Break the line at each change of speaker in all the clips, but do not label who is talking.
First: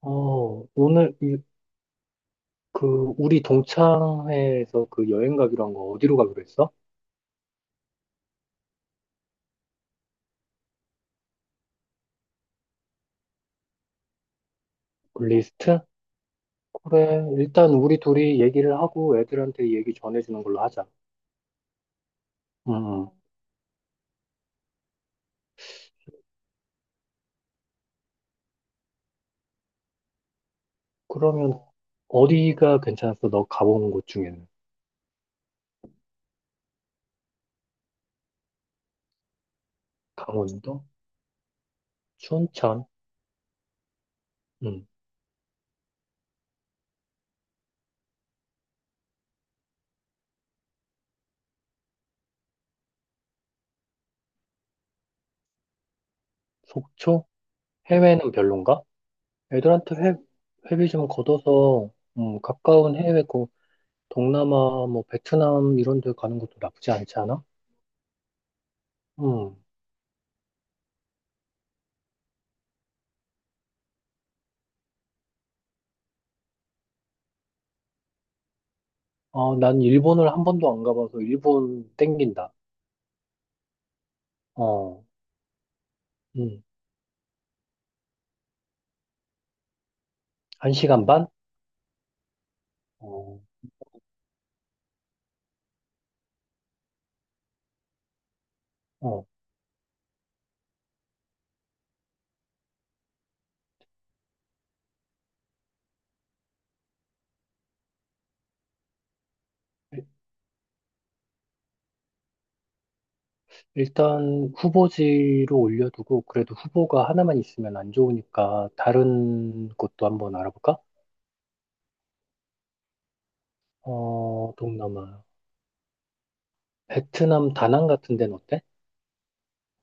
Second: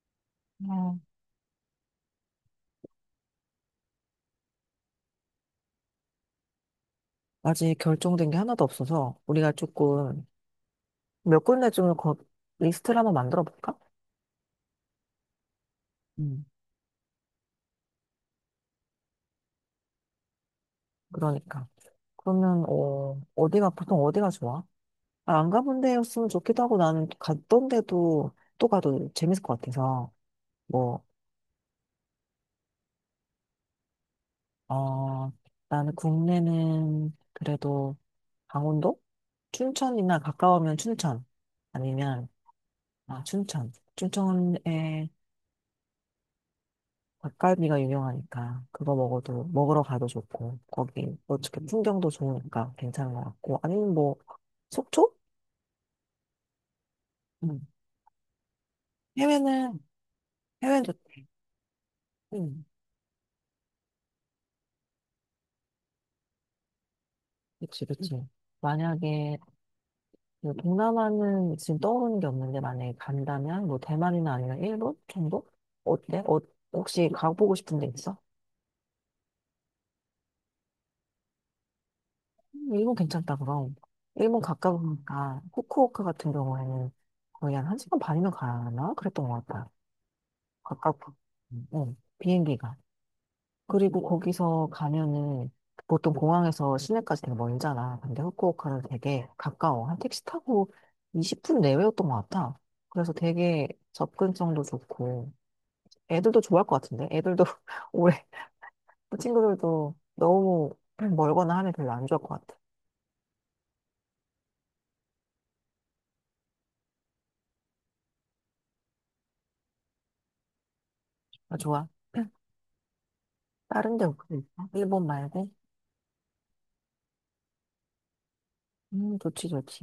음.
오늘 이, 그 우리 동창회에서 그 여행 가기로 한 거 어디로 가기로 했어?
아직 결정된 게 하나도 없어서 우리가 조금 몇 군데 리스트를 한번 만들어 볼까?
그 리스트?
음.
그래, 일단 우리 둘이 얘기를 하고 애들한테 얘기 전해주는 걸로 하자.
그러니까. 그러면
음,
어디가 보통 어디가 좋아? 아, 안 가본 데였으면 좋기도 하고 나는 갔던 데도 또 가도 재밌을 것 같아서 뭐.
그러면 어디가 괜찮았어? 너 가본 곳 중에는?
어, 나는 국내는 그래도 강원도? 춘천이나 가까우면
강원도?
춘천. 아니면
춘천?
아 춘천,
음,
춘천에 닭갈비가 유명하니까 그거 먹어도 먹으러 가도 좋고 거기 어떻게 풍경도 좋으니까 괜찮은 것 같고. 아니면 뭐 속초?
속초?
응.
해외는 별론가?
해외는,
애들한테
해외는
회비 좀
좋대.
걷어서
응.
가까운 해외 고 동남아, 뭐 베트남 이런 데 가는 것도 나쁘지 않지 않아?
그치 그치. 만약에
응.
그 동남아는 지금 떠오르는 게 없는데 만약에 간다면 뭐 대만이나 아니면 일본 정도? 어때? 혹시 가보고 싶은 데 있어?
난 일본을 한 번도 안 가봐서 일본 땡긴다.
일본 괜찮다 그럼. 일본
어,
가까우니까 후쿠오카 같은
음,
경우에는 거의 한 1시간 반이면 가야 하나? 그랬던 것 같아.
한 시간
가깝고,
반?
응, 비행기가.
어,
그리고 거기서 가면은 보통 공항에서 시내까지 되게 멀잖아. 근데 후쿠오카는
어.
되게 가까워. 한 택시 타고 20분 내외였던 것 같아. 그래서 되게 접근성도 좋고, 애들도 좋아할 것 같은데? 애들도 오래 친구들도
일-
너무 멀거나 하면 별로 안 좋아할 것 같아.
일단 후보지로 올려두고 그래도 후보가 하나만 있으면 안 좋으니까 다른 곳도 한번 알아볼까?
아, 좋아. 다른 데 혹시 있어? 일본
동남아.
말고?
베트남 다낭 같은 데는 어때?
좋지, 좋지.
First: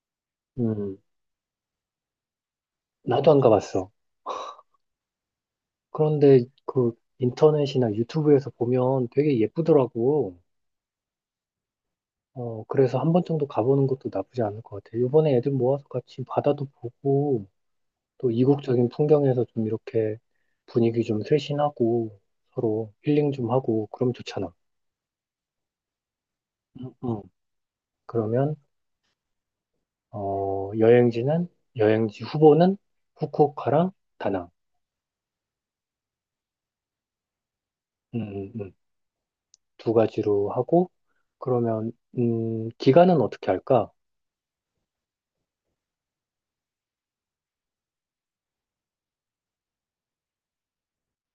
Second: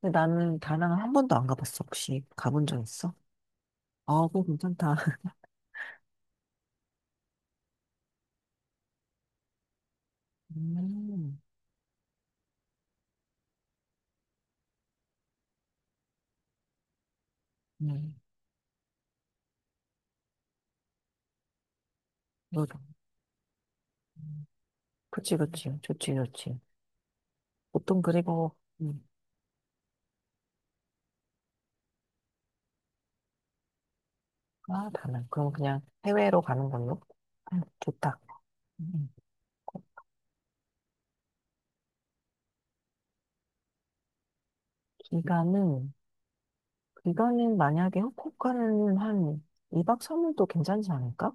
근데 나는 다낭을
음,
한 번도 안 가봤어. 혹시 가본 적 있어?
나도 안 가봤어.
어, 그거 괜찮다.
그런데 그 인터넷이나 유튜브에서 보면 되게 예쁘더라고.
음,
그래서 한 번 정도 가보는 것도 나쁘지 않을 것 같아. 요번에 애들 모아서 같이 바다도 보고,
네.
또 이국적인 풍경에서 좀 이렇게 분위기 좀 쇄신하고
노동.
서로 힐링 좀 하고 그럼
음,
좋잖아.
그치, 그치. 좋지, 좋지.
응, 응.
보통 그리고,
그러면
음,
어, 여행지는 여행지 후보는 후쿠오카랑 다낭.
아, 다른. 그럼 그냥 해외로 가는 걸로? 아, 좋다.
음, 음, 음.
음,
두 가지로 하고 그러면 기간은 어떻게 할까?
기간은, 기간은 만약에 후쿠오카는 한 2박 3일도 괜찮지 않을까?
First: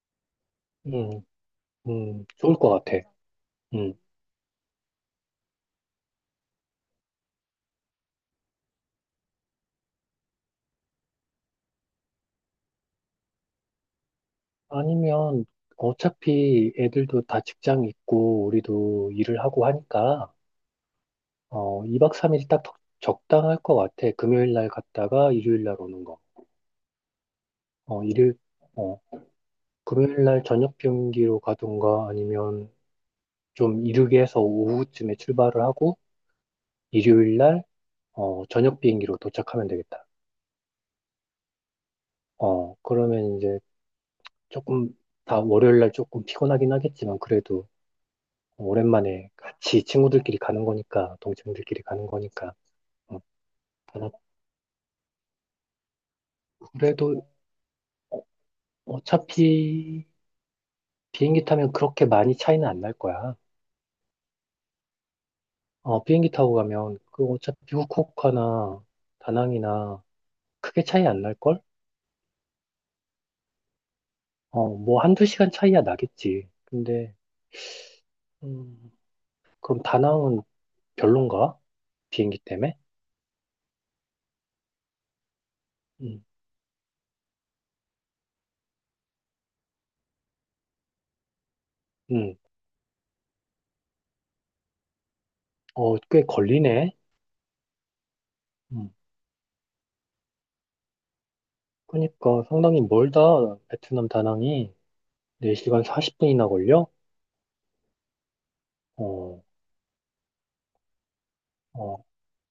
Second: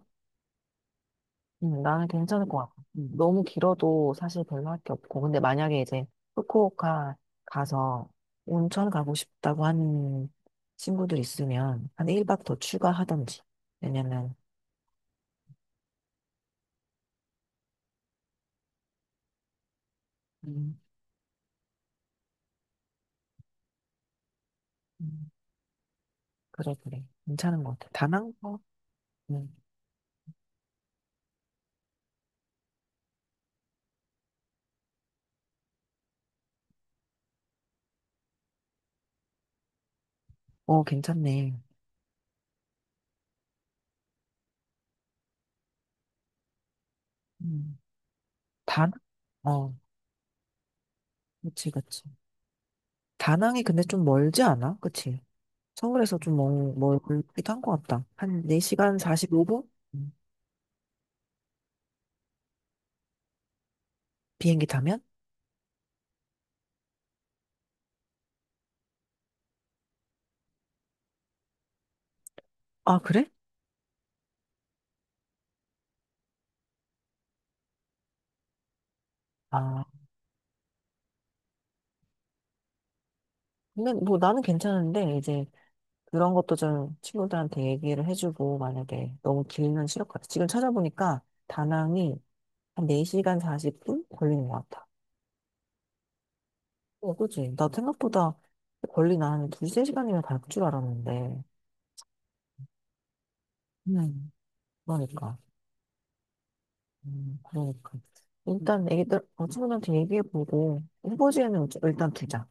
음,
나는 괜찮을
좋을
것 같아.
것 같아.
너무
음.
길어도 사실 별로 할 게 없고. 근데 만약에 이제 후쿠오카 가서 온천 가고 싶다고 하는 친구들 있으면 한 1박 더 추가하던지. 왜냐면,
아니면 어차피 애들도 다 직장 있고 우리도 일을 하고 하니까 2박 3일 딱 적당할 것 같아. 금요일 날
음,
갔다가 일요일 날 오는 거.
그래, 그래. 괜찮은 것 같아.
어, 일요일,
다낭거?
어,
음.
금요일 날 저녁 비행기로 가든가 아니면 좀 이르게 해서 오후쯤에 출발을 하고 일요일 날, 저녁 비행기로 도착하면 되겠다.
어, 괜찮네.
그러면 이제 조금 다 월요일 날 조금 피곤하긴 하겠지만 그래도
음. 다낭?
오랜만에
어,
같이 친구들끼리 가는 거니까,
그치,
동생들끼리
그치.
가는 거니까. 어,
다낭이 근데 좀 멀지 않아? 그치? 서울에서 좀
그래도
멀기도 한 것 같다. 한 4시간 45분?
어차피 비행기 타면 그렇게 많이 차이는 안 날 거야.
비행기 타면?
비행기 타고 가면 그 어차피 후쿠오카나 다낭이나 크게 차이 안 날걸?
아, 그래?
뭐 한두 시간 차이야 나겠지. 근데 음, 그럼
아,
다낭은 별론가? 비행기 때문에?
근데 뭐 나는 괜찮은데, 이제
음,
그런 것도 좀 친구들한테 얘기를 해주고, 만약에 너무 길면 싫을 것 같아. 지금 찾아보니까 다낭이
음,
한 4시간 40분 걸리는 것 같아.
꽤 걸리네.
어, 그지. 나 생각보다
음,
걸리나 한 두세 시간이면 갈 줄 알았는데.
그러니까 상당히 멀다. 베트남
음.
다낭이
그러니까.
4시간 40분이나 걸려?
그러니까. 일단 애기들,
어,
어, 친구들한테 얘기해보고, 후보지에는
어,
일단 두자.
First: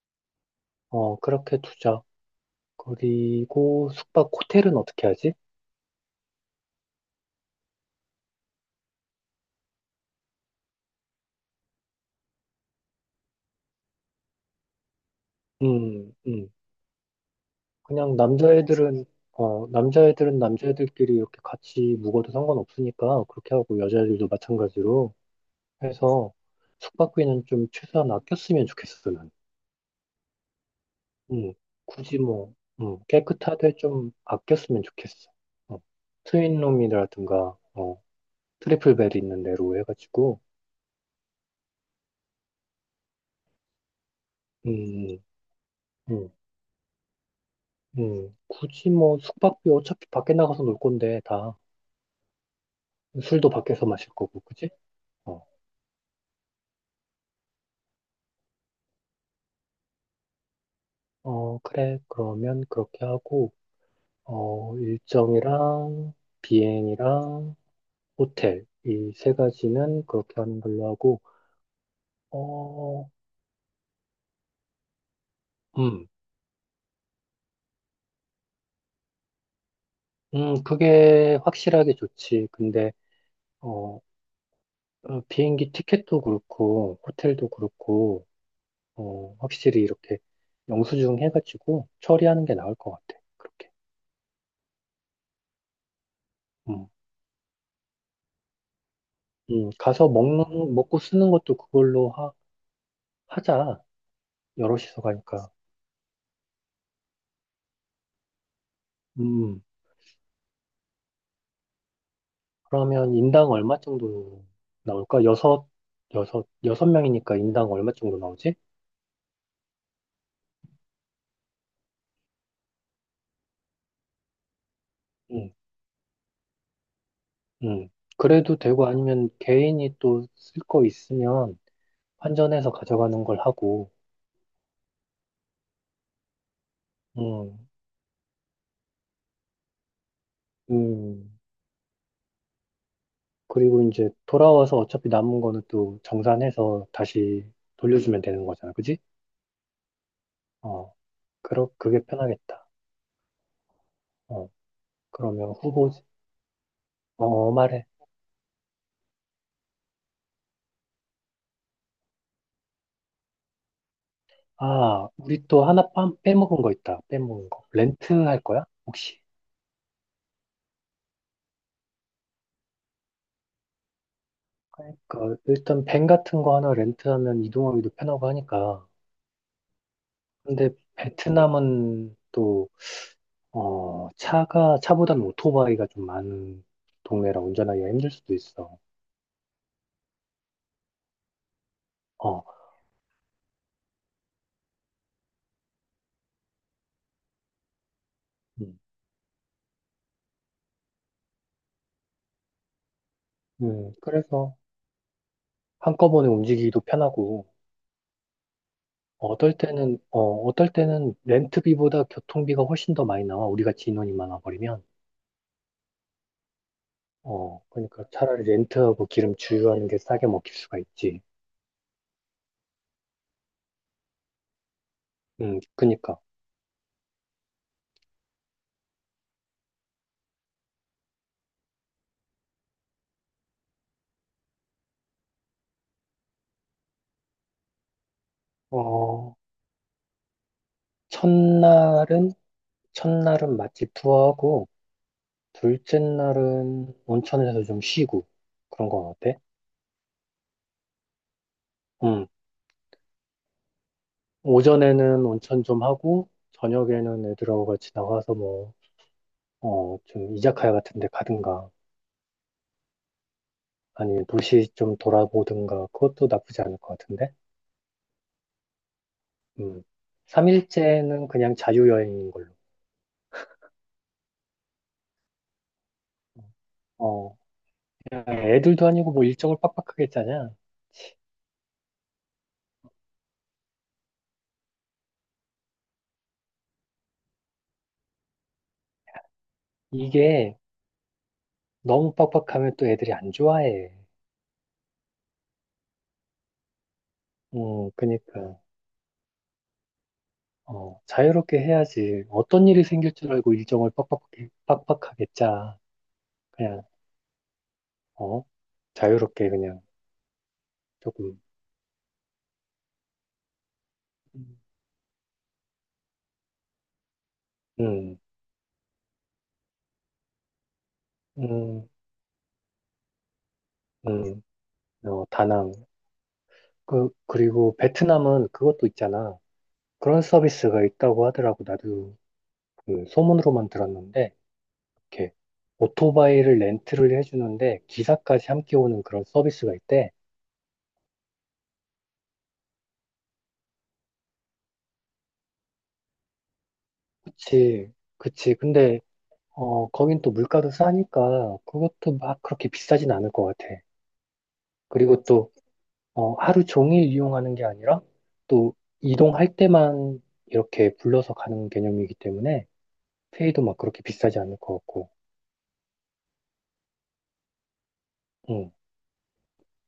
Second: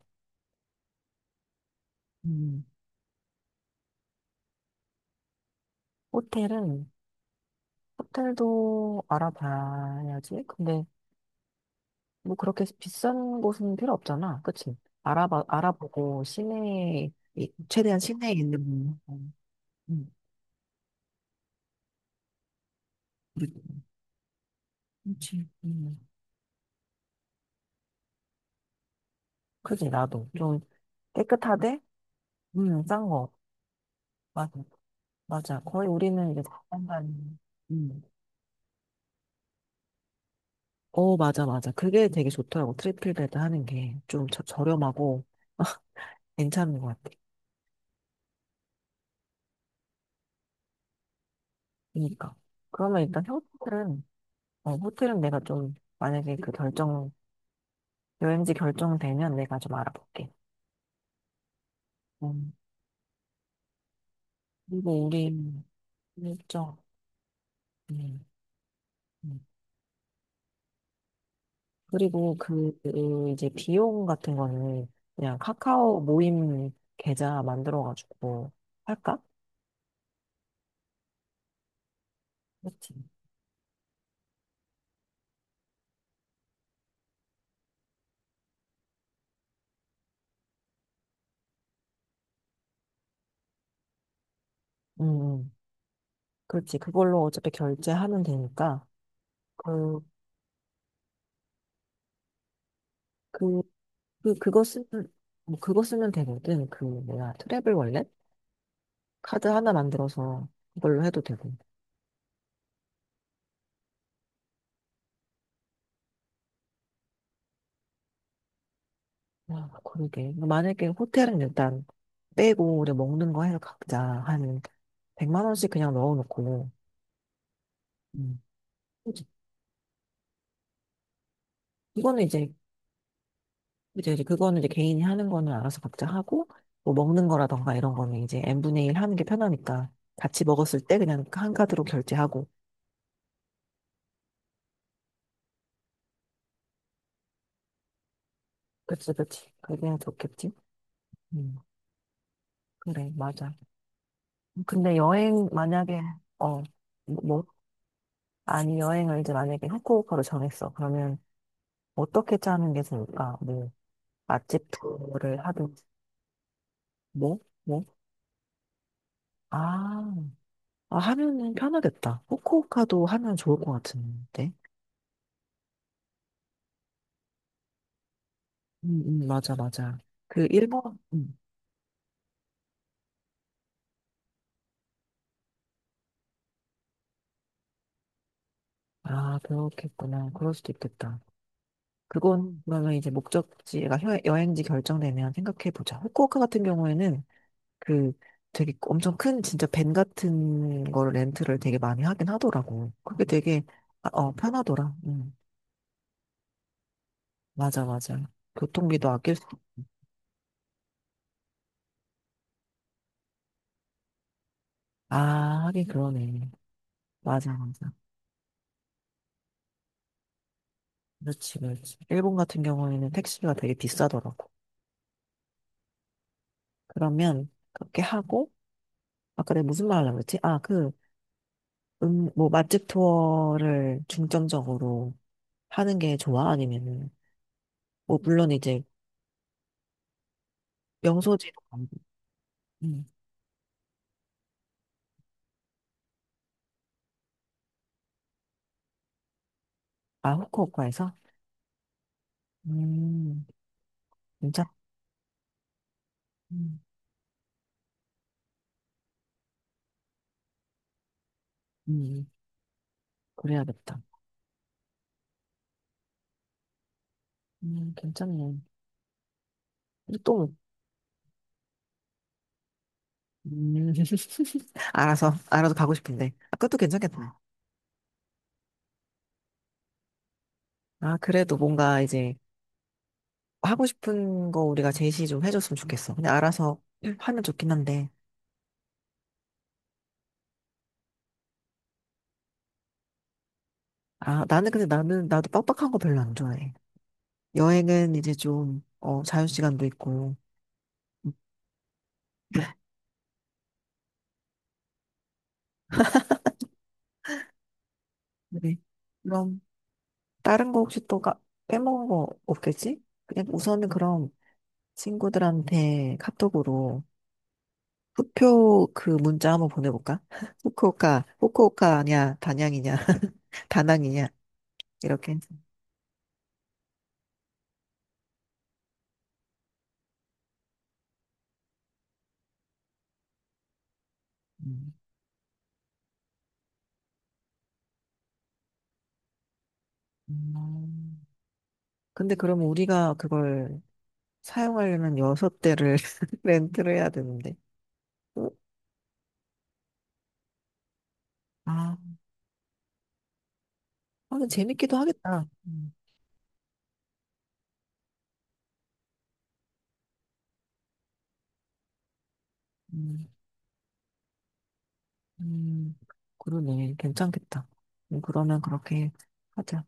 어, 그렇게 두자.
음.
그리고 숙박 호텔은 어떻게 하지?
호텔은, 호텔도 알아봐야지. 근데 뭐 그렇게 비싼 곳은 필요 없잖아. 그치?
음,
알아보고,
음.
시내에, 이- 최대한
그냥
시내에 있는, 거. 음.
남자애들은 남자애들끼리 이렇게 같이 묵어도 상관없으니까 그렇게 하고 여자애들도 마찬가지로
그렇지. 음.
해서 숙박비는 좀 최소한 아꼈으면 좋겠어, 난.
그지, 나도. 좀
음,
깨끗하대?
굳이 뭐,
싼 거.
깨끗하되 좀 아꼈으면 좋겠어.
맞아.
어,
거의 우리는 이제 자판단.
트윈룸이라든가,
음.
트리플 벨 있는 데로 해가지고,
어, 맞아, 맞아. 그게 되게 좋더라고. 트리플 베드 하는 게 좀
음,
저렴하고
음,
괜찮은 것 같아.
굳이 뭐 숙박비 어차피 밖에 나가서 놀 건데 다
그러니까. 그러면 일단
술도 밖에서
호텔은,
마실 거고, 그지?
어, 호텔은 내가 좀, 만약에 그 결정, 여행지 결정되면 내가 좀 알아볼게.
그래.
음.
그러면 그렇게 하고,
그리고 우리
일정이랑
일정.
비행이랑
음.
호텔, 이 세
음.
가지는 그렇게 하는 걸로 하고,
그리고 그,
어,
그 이제 비용 같은 거는 그냥 카카오
음,
모임 계좌 만들어가지고 할까?
그게 확실하게 좋지. 근데,
그렇지.
어, 비행기 티켓도 그렇고, 호텔도 그렇고, 확실히 이렇게 영수증 해가지고 처리하는 게 나을 것 같아. 그렇게.
음. 그렇지.
음,
그걸로 어차피 결제하면 되니까. 그,
가서 먹고 쓰는 것도 그걸로
그,
하자.
그거 쓰면,
여럿이서 가니까.
뭐 그거 쓰면 되거든. 그, 뭐야, 트래블 월렛? 카드
음.
하나 만들어서 그걸로 해도 되고.
그러면 인당 얼마 정도 나올까? 여섯 명이니까 인당 얼마 정도 나오지?
아, 그러게. 뭐 만약에 호텔은 일단 빼고, 우리 먹는 거 해서 각자 한 100만
응,
원씩 그냥 넣어놓고.
응.
음.
그래도 되고
그치.
아니면 개인이 또 쓸 거 있으면
이거는 이제,
환전해서 가져가는 걸 하고,
이제 그거는 이제 개인이 하는 거는 알아서 각자 하고, 뭐 먹는
응,
거라던가 이런 거는 이제 n분의 1 하는 게 편하니까 같이 먹었을 때 그냥
음.
한 카드로 결제하고.
그리고 이제 돌아와서 어차피 남은 거는 또 정산해서 다시 돌려주면 되는 거잖아. 그지?
그치, 그치. 그게 좋겠지?
어,
음,
그게 편하겠다.
그래, 맞아.
어,
근데 여행,
그러면 후보,
만약에, 어, 뭐, 뭐?
말해.
아니, 여행을 이제 만약에 후쿠오카로 정했어. 그러면 어떻게 짜는 게 좋을까? 뭐, 맛집
아,
투어를
우리 또
하든,
하나 빼먹은 거 있다.
뭐,
빼먹은 거.
뭐?
렌트 할 거야? 혹시?
아, 아, 하면은 편하겠다. 후쿠오카도 하면 좋을 것 같은데.
그러니까 일단 밴 같은 거 하나 렌트하면 이동하기도 편하고 하니까.
맞아, 맞아. 그,
근데
일본, 음.
베트남은 또 어, 차가 차보다는 오토바이가 좀 많은 동네라 운전하기가 힘들 수도 있어.
아, 그렇겠구나. 그럴 수도 있겠다.
어,
그건, 그러면 이제 목적지가 여- 여행지 결정되면 생각해보자. 후쿠오카 같은 경우에는 그 되게
음,
엄청 큰 진짜 밴 같은 거를 렌트를 되게 많이 하긴 하더라고. 그게 되게. 아, 어
그래서
편하더라. 응.
한꺼번에 움직이기도 편하고
맞아 맞아. 교통비도 아낄 수.
어떨 때는 렌트비보다 교통비가 훨씬 더 많이 나와. 우리 같이 인원이 많아 버리면.
아 하긴 그러네. 맞아 맞아.
그러니까 차라리 렌트하고 기름 주유하는 게 싸게 먹힐 수가 있지.
그렇지 그렇지. 일본 같은 경우에는 택시가 되게 비싸더라고.
그러니까.
그러면 그렇게 하고 아까 내가 무슨 말 하려고 했지? 아 그 뭐 맛집 투어를 중점적으로 하는 게 좋아? 아니면은 뭐 물론 이제
어,
명소지도 가고.
첫날은
음.
첫날은 맛집 투어하고, 둘째 날은 온천에서 좀 쉬고, 그런 건 어때?
아 후쿠오카에서?
음,
음. 괜찮다.
오전에는 온천 좀 하고,
음,
저녁에는 애들하고 같이 나가서 뭐, 좀 이자카야 같은 데 가든가,
음, 그래야겠다.
아니면 도시 좀 돌아보든가, 그것도 나쁘지 않을 것 같은데?
괜찮네.
음,
근데 또,
3일째는 그냥 자유여행인 걸로.
음, 알아서 가고 싶은데. 아, 그것도
어,
괜찮겠다.
그냥 애들도 아니고 뭐 일정을 빡빡하게 짜냐?
아, 그래도 뭔가 이제 하고 싶은 거 우리가 제시 좀 해줬으면 좋겠어. 그냥 알아서 하면 좋긴 한데.
이게 너무 빡빡하면 또 애들이 안 좋아해.
아, 나도 빡빡한 거 별로 안 좋아해. 여행은 이제
그니까.
좀, 어, 자유시간도 있고. 음,
자유롭게 해야지. 어떤 일이 생길 줄 알고 일정을 빡빡하게 짜. 그냥, 어,
그래.
자유롭게
그럼,
그냥
다른 거 혹시 또 까,
조금,
빼먹은 거 없겠지? 그냥 우선은 그럼
음.
친구들한테 카톡으로
음,
후표 그 문자 한번 보내볼까?
음,
단양이냐, 다낭이냐,
음,
이렇게 해서.
다낭. 그리고 베트남은 그것도 있잖아. 그런 서비스가 있다고 하더라고. 나도 그 소문으로만 들었는데,
음.
이렇게 오토바이를 렌트를 해주는데 기사까지 함께 오는 그런 서비스가 있대.
음. 근데 그럼 우리가 그걸 사용하려면 여섯 대를 렌트를 해야 되는데.
그치,
어?
그치. 근데 거긴 또 물가도 싸니까
아,
그것도 막 그렇게 비싸진 않을 것 같아.
아, 근데 재밌기도
그리고
하겠다.
또, 하루 종일 이용하는 게 아니라 또 이동할 때만 이렇게 불러서 가는 개념이기 때문에
음,
페이도 막 그렇게 비싸지 않을 것 같고,
음, 그러네. 괜찮겠다. 그러면
응.
그렇게 하자.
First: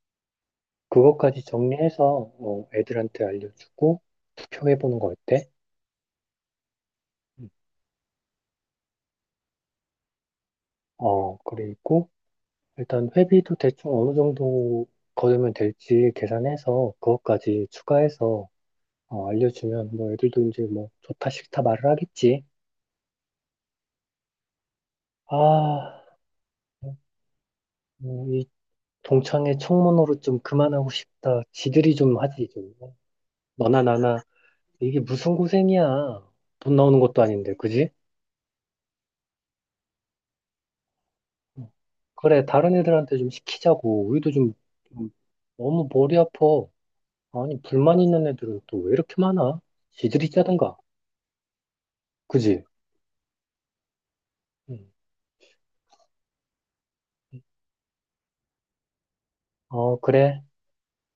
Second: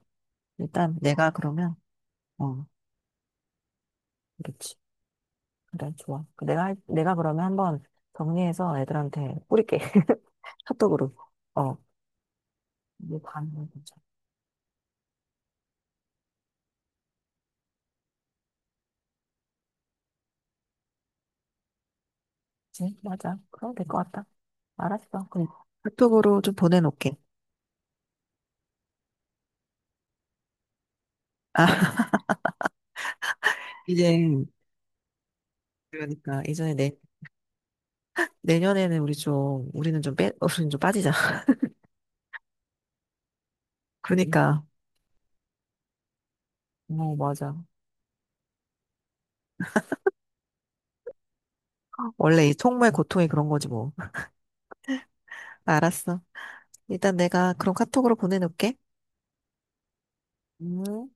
일단 내가
그것까지
그러면,
정리해서
어,
애들한테 알려주고
그렇지.
투표해보는 거 어때?
그래, 좋아. 내가, 할- 내가 그러면
음.
한번 정리해서 애들한테 뿌릴게. 카톡으로. 어,
그리고 일단
이거 가
회비도
능
대충 어느 정도 거두면 될지 계산해서 그것까지 추가해서 알려주면 뭐 애들도 이제 뭐 좋다 싫다 말을 하겠지.
괜찮지? 맞아. 그럼 될 것 같다. 알았어. 그럼
아,
카톡으로 좀 보내놓게.
이 동창회 청문회로 좀 그만하고 싶다.
아,
지들이 좀 하지 좀. 너나
이제,
나나 이게 무슨 고생이야.
그러니까, 이전에
돈
내,
나오는 것도 아닌데, 그지?
내년에는 우리 좀, 우리는 좀 빠지자.
어, 그래, 다른 애들한테 좀 시키자고. 우리도 좀,
그러니까,
좀 너무 머리 아파.
어, 맞아.
아니, 불만 있는 애들은 또 왜 이렇게 많아? 지들이 짜든가,
원래 이
그지?
속말 고통이 그런 거지 뭐. 알았어. 일단
응.
내가 그럼 카톡으로 보내놓게.
어, 그래.
음.